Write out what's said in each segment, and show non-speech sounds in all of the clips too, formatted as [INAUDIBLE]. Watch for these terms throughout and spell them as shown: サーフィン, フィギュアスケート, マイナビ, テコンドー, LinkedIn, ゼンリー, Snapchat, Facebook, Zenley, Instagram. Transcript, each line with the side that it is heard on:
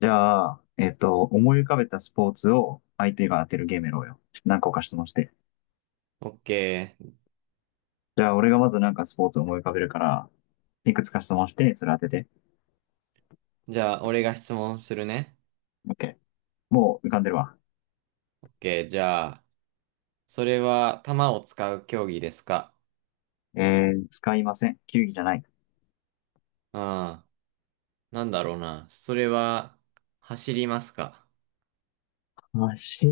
left: じゃあ、思い浮かべたスポーツを相手が当てるゲームやろうよ。何個か質問して。
right: OK。
left: じゃあ、俺がまずなんかスポーツを思い浮かべるから、いくつか質問して、それ当てて。
right: じゃあ、俺が質問するね。
left: OK。もう浮かんでるわ。
right: OK。じゃあ、それは弾を使う競技ですか？
left: 使いません。球技じゃない。
right: うん。なんだろうな。それは走りますか？
left: 走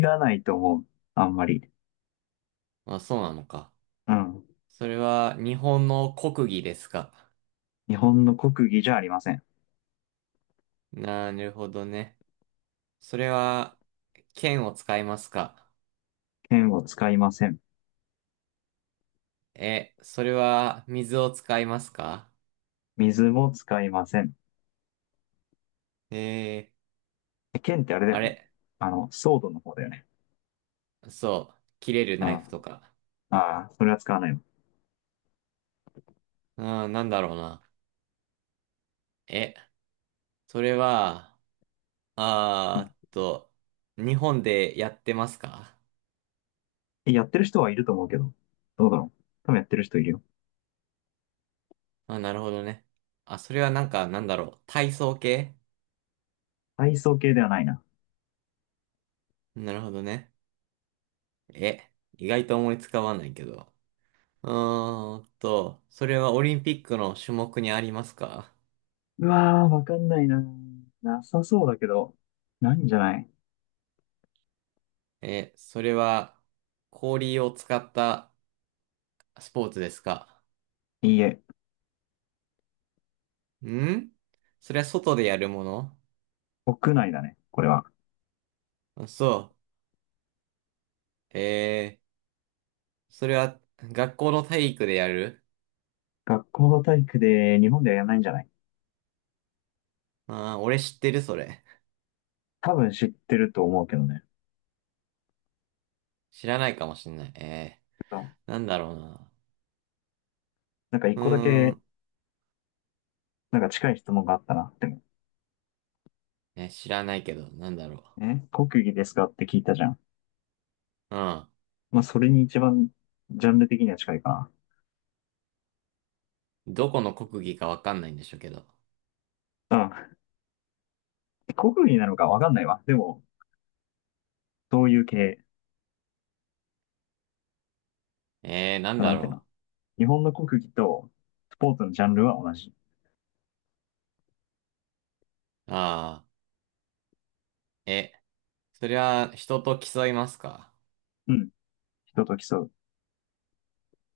left: らないと思う。あんまり。
right: まあ、そうなのか。
left: うん。
right: それは日本の国技ですか？
left: 日本の国技じゃありません。
right: なるほどね。それは剣を使いますか？
left: 剣を使いません。
right: え、それは水を使いますか？
left: 水も使いません。
right: えー、
left: 剣ってあれだよ
right: あ
left: ね。
right: れ、
left: ソードの方だよね。
right: そう。切れる
left: うん。
right: ナイ
left: あ
right: フとか。
left: あ、それは使わないわ。
right: うん、なんだろうな。え、それは、
left: う
right: あ
left: ん。
right: ーっと、日本でやってますか？
left: やってる人はいると思うけど。どうだろう。多分やってる人いるよ。
right: あ、なるほどね。あ、それはなんか、なんだろう。体操系？
left: 体操系ではないな。
right: なるほどね。え、意外と思いつかわないけど。それはオリンピックの種目にありますか？
left: うわー、わかんないな。なさそうだけど、ないんじゃない？
right: え、それは氷を使ったスポーツですか？
left: いいえ、
right: ん、それは外でやるもの？
left: 屋内だね、これは。
right: あそう。それは学校の体育でやる？
left: 学校の体育で日本ではやらないんじゃない？
right: ああー、俺知ってる、それ。
left: 多分知ってると思うけどね。
right: 知らないかもしんない。
left: あ
right: ーなんだろうな。
left: なんか一
right: う
left: 個だ
right: ー
left: け、
right: ん。
left: なんか近い質問があったな。でも、
right: ね、知らないけど、なんだろ
left: 国技ですかって聞いたじゃん。
right: う。う
left: まあ、それに一番、ジャンル的には近いか
right: ん。どこの国技かわかんないんでしょうけど。
left: な。うん。国技なのかわかんないわ。でも、どういう系、
right: なんだ
left: なんていうの？
right: ろ
left: 日本の国技とスポーツのジャンルは同じ。
right: う。ああ、え、それは人と競いますか？
left: うん。人と競う。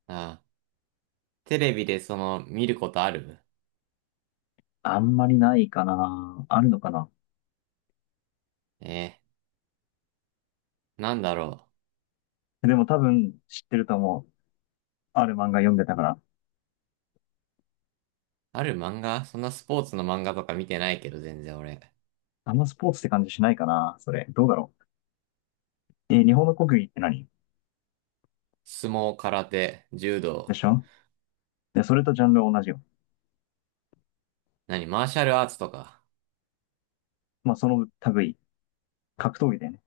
right: ああー、テレビでその、見ることある？
left: あんまりないかな。あるのかな。
right: え、え、なんだろう。
left: でも多分知ってると思う。ある漫画読んでたから。
right: ある漫画そんなスポーツの漫画とか見てないけど、全然俺。
left: あんまスポーツって感じしないかな。それ。どうだろう。日本の国技って何
right: 相撲、空手、柔
left: で
right: 道。
left: しょ？で、それとジャンルは同じよ。
right: 何マーシャルアーツとか。
left: まあ、その類。格闘技だよね。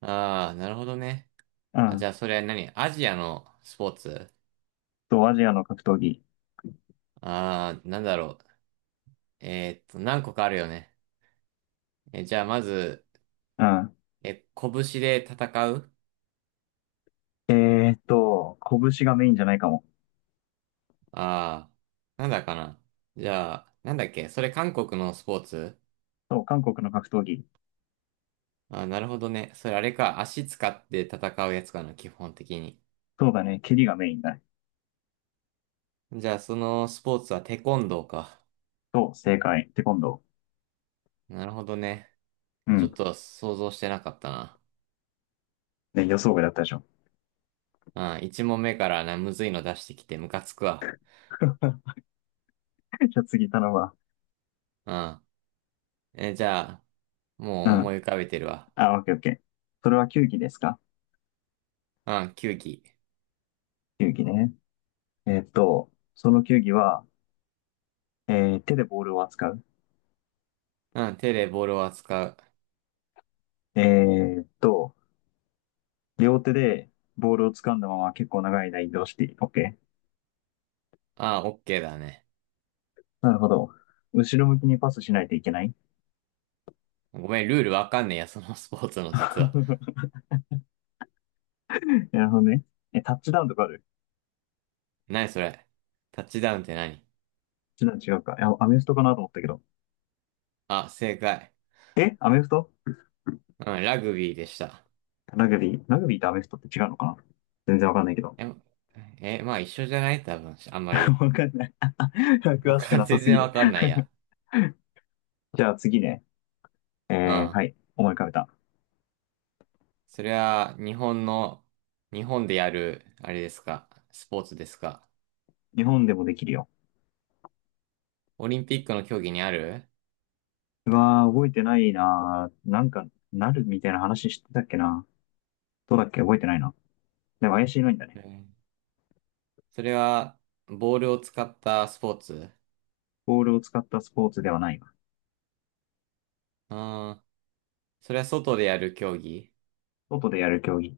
right: ああ、なるほどね。
left: う
right: あ、じ
left: ん。
right: ゃあそれは何アジアのスポーツ？
left: と、アジアの格闘技。
right: あー、なんだろう。えーっと、何個かあるよね。え、じゃあ、まず、
left: うん。
right: え、拳で戦う？
left: えーっと、拳がメインじゃないかも。
right: あー、なんだかな。じゃあ、なんだっけそれ韓国のスポーツ？
left: そう、韓国の格闘技。
right: あー、なるほどね。それあれか。足使って戦うやつかな、基本的に。
left: そうだね。蹴りがメインだね。
right: じゃあ、そのスポーツはテコンドーか。
left: そう、正解。テコンド
right: なるほどね。
left: ー。う
right: ちょ
left: ん。
right: っと想像してなかったな。
left: ね、予想外だったでしょ？
right: うん、一問目からな、むずいの出してきてムカつくわ。
left: [LAUGHS] じゃあ次頼むわ。
right: うん。え、じゃあ、
left: う
right: もう思
left: ん。
right: い浮かべてるわ。
left: あ、オッケーオッケー。それは球技ですか？
right: うん、球技。
left: 球技ね。その球技は、手でボールを扱う。
right: うん、手でボールを扱う。
left: えーっと、両手でボールを掴んだまま結構長い間移動して、オッケー。
right: ああ、オッケーだね。
left: なるほど。後ろ向きにパスしないといけない？
right: ごめん、ルールわかんねえや、[LAUGHS] そのスポーツの実は。
left: [LAUGHS] なるほどね。タッチダウンとかある？
right: 何それ。タッチダウンって何？
left: タッチダウン違うか。いや、アメフトかなと思ったけど。
right: あ、正解。
left: アメフト？
right: うん、ラグビーでした。
left: ラグビーとアメフトって違うのかな？全然わかんないけど。
right: え、え、まあ一緒じゃない多分、あんま
left: [LAUGHS]
right: り。
left: わかんない。[LAUGHS]
right: わ
left: 詳しく
right: かん、
left: なさ
right: 全
left: すぎ
right: 然わ
left: る。
right: かんないや。
left: じゃあ次ね。
right: う
left: え
right: ん。
left: はい。思い浮かべた。
right: それは、日本の、日本でやる、あれですか、スポーツですか。
left: 日本でもできるよ。
right: オリンピックの競技にある？
left: うわー、覚えてないなー。なんか、なるみたいな話してたっけな。どうだっけ覚えてないな。でも怪しいのにだ
right: う
left: ね。
right: ん、それは、ボールを使ったスポーツ？
left: ボールを使ったスポーツではないわ。
right: うん。それは外でやる競技？
left: 外でやる競技。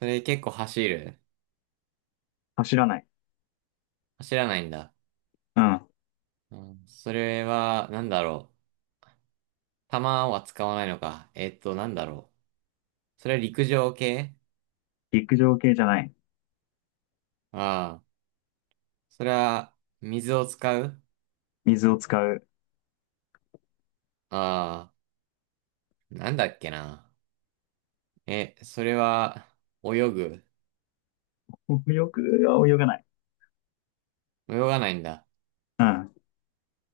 right: それ結構走る？
left: 走らない。
right: 走らないんだ。
left: うん。
right: うん、それは、なんだろう。弾は使わないのか。えっと、なんだろう。それは陸上系？
left: 陸上系じゃない。
right: ああ、それは水を使う？
left: 水を使う。
right: ああ、なんだっけな。え、それは泳ぐ？
left: 泳泳がない。
right: 泳がないんだ。
left: うん。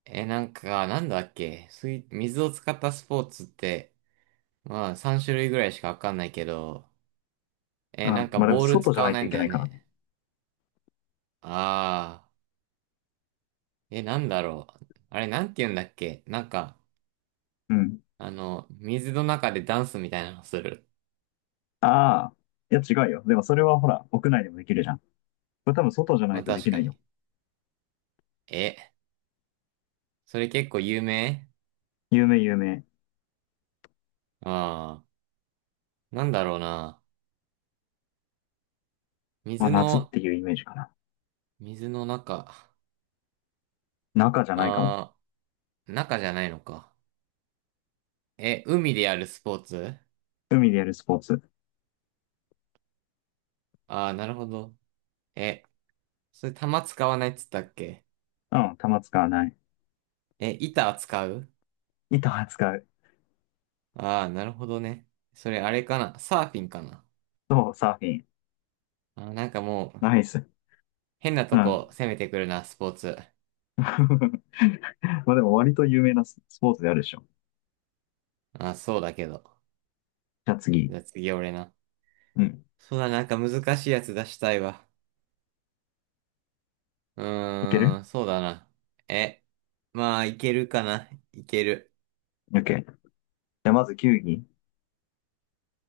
right: え、なんか、なんだっけ水、水を使ったスポーツって、まあ3種類ぐらいしかわかんないけど、
left: う
right: え、なん
left: ん。
right: か
left: まあでも、
right: ボール
left: 外じゃ
right: 使わ
left: ない
right: な
left: と
right: い
left: い
right: ん
left: け
right: だ
left: な
right: よ
left: いからね。
right: ね。ああ。え、なんだろう。あれ、なんて言うんだっけなんか、
left: うん。
right: あの、水の中でダンスみたいなのする。
left: ああ。いや、違うよ。でも、それはほら、屋内でもできるじゃん。これ多分、外じゃな
right: ま
left: い
right: あ、
left: とで
right: 確
left: きな
right: か
left: いよ。
right: に。え、それ結構有名？
left: 有名、有名。
right: ああー、なんだろうな。
left: まあ、
right: 水
left: 夏っ
right: の、
left: ていうイメージかな。
right: 水の中。
left: 中じゃないかも。
right: ああ、中じゃないのか。え、海でやるスポーツ？
left: 海でやるスポーツ。
right: ああー、なるほど。え、それ玉使わないっつったっけ？
left: うん、球使わない。
right: え、板使う？
left: 板は使う。
right: ああー、なるほどね。それあれかな。サーフィンかな。
left: そう、サーフィン。
right: あー、なんかもう、
left: ナイス。
right: 変な
left: う
right: と
left: ん。
right: こ攻めてくるな、スポーツ。
left: [LAUGHS] まあでも割と有名なスポーツであるでしょ？
right: あ、そうだけど。
left: じゃあ次。
right: じゃあ次俺な。
left: うん。
right: そうだ、なんか難しいやつ出したいわ。う
left: いけ
right: ー
left: る？
right: ん、そうだな。え、まあ、いけるかな。いける。
left: OK。じゃあまず球技？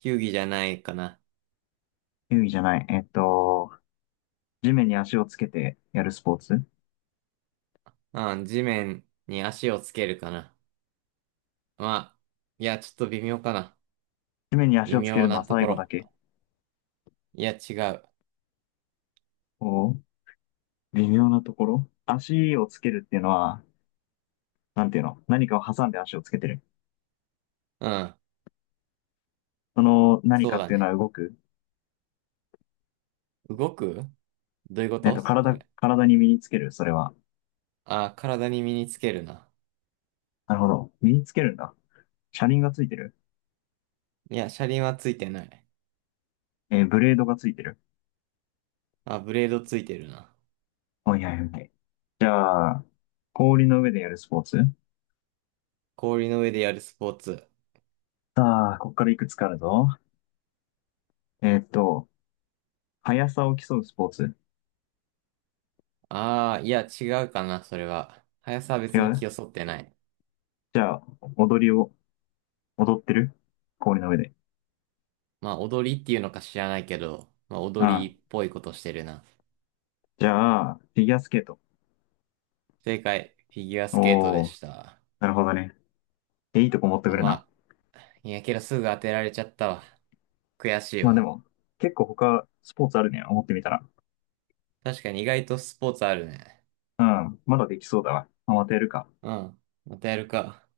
right: 球技じゃないかな。
left: 球技じゃない。地面に足をつけてやるスポーツ。
right: うん、地面に足をつけるかな。まあ、いや、ちょっと微妙かな。
left: 地面に足
right: 微
left: をつけ
right: 妙
left: るのは
right: なと
left: 最
right: こ
left: 後だ
right: ろ。
left: け。
right: いや、違う。
left: おー、微妙なところ。足をつけるっていうのは、なんていうの？何かを挟んで足をつけてる。
right: うん、
left: その何
right: そ
left: か
right: う
left: っ
right: だ
left: ていうのは
right: ね。
left: 動く。
right: 動く？どういうことそ
left: 体、
right: れ。
left: 体に身につける、それは。
right: あ、体に身につけるな。
left: なるほど。身につけるんだ。車輪がついてる？
right: いや、車輪はついてない。
left: ブレードがついてる？
right: あ、ブレードついてるな。
left: はいはいはい。じゃあ、氷の上でやるスポーツ？
right: 氷の上でやるスポーツ。
left: さあ、ここからいくつかあるぞ。えーっと、速さを競うスポーツ？
right: ああ、いや、違うかな、それは。速さは
left: 違
right: 別に気
left: う？
right: をそってない。
left: じゃあ、踊りを、踊ってる？氷の上で。
right: まあ、踊りっていうのか知らないけど、まあ、
left: う
right: 踊
left: ん。
right: りっぽいことしてるな。
left: じゃあ、フィギュアスケート？
right: 正解、フィギュアスケートで
left: おー、
right: した。
left: なるほどね。いいとこ持ってく
right: あ
left: る
right: ま
left: な。
right: あ、いやけどすぐ当てられちゃったわ。悔しい
left: まあで
right: わ。
left: も、結構他スポーツあるね。思ってみたら。
right: 確かに意外とスポーツあるね。
left: うん。まだできそうだわ。まあ、またやるか。
right: うん、またやるか。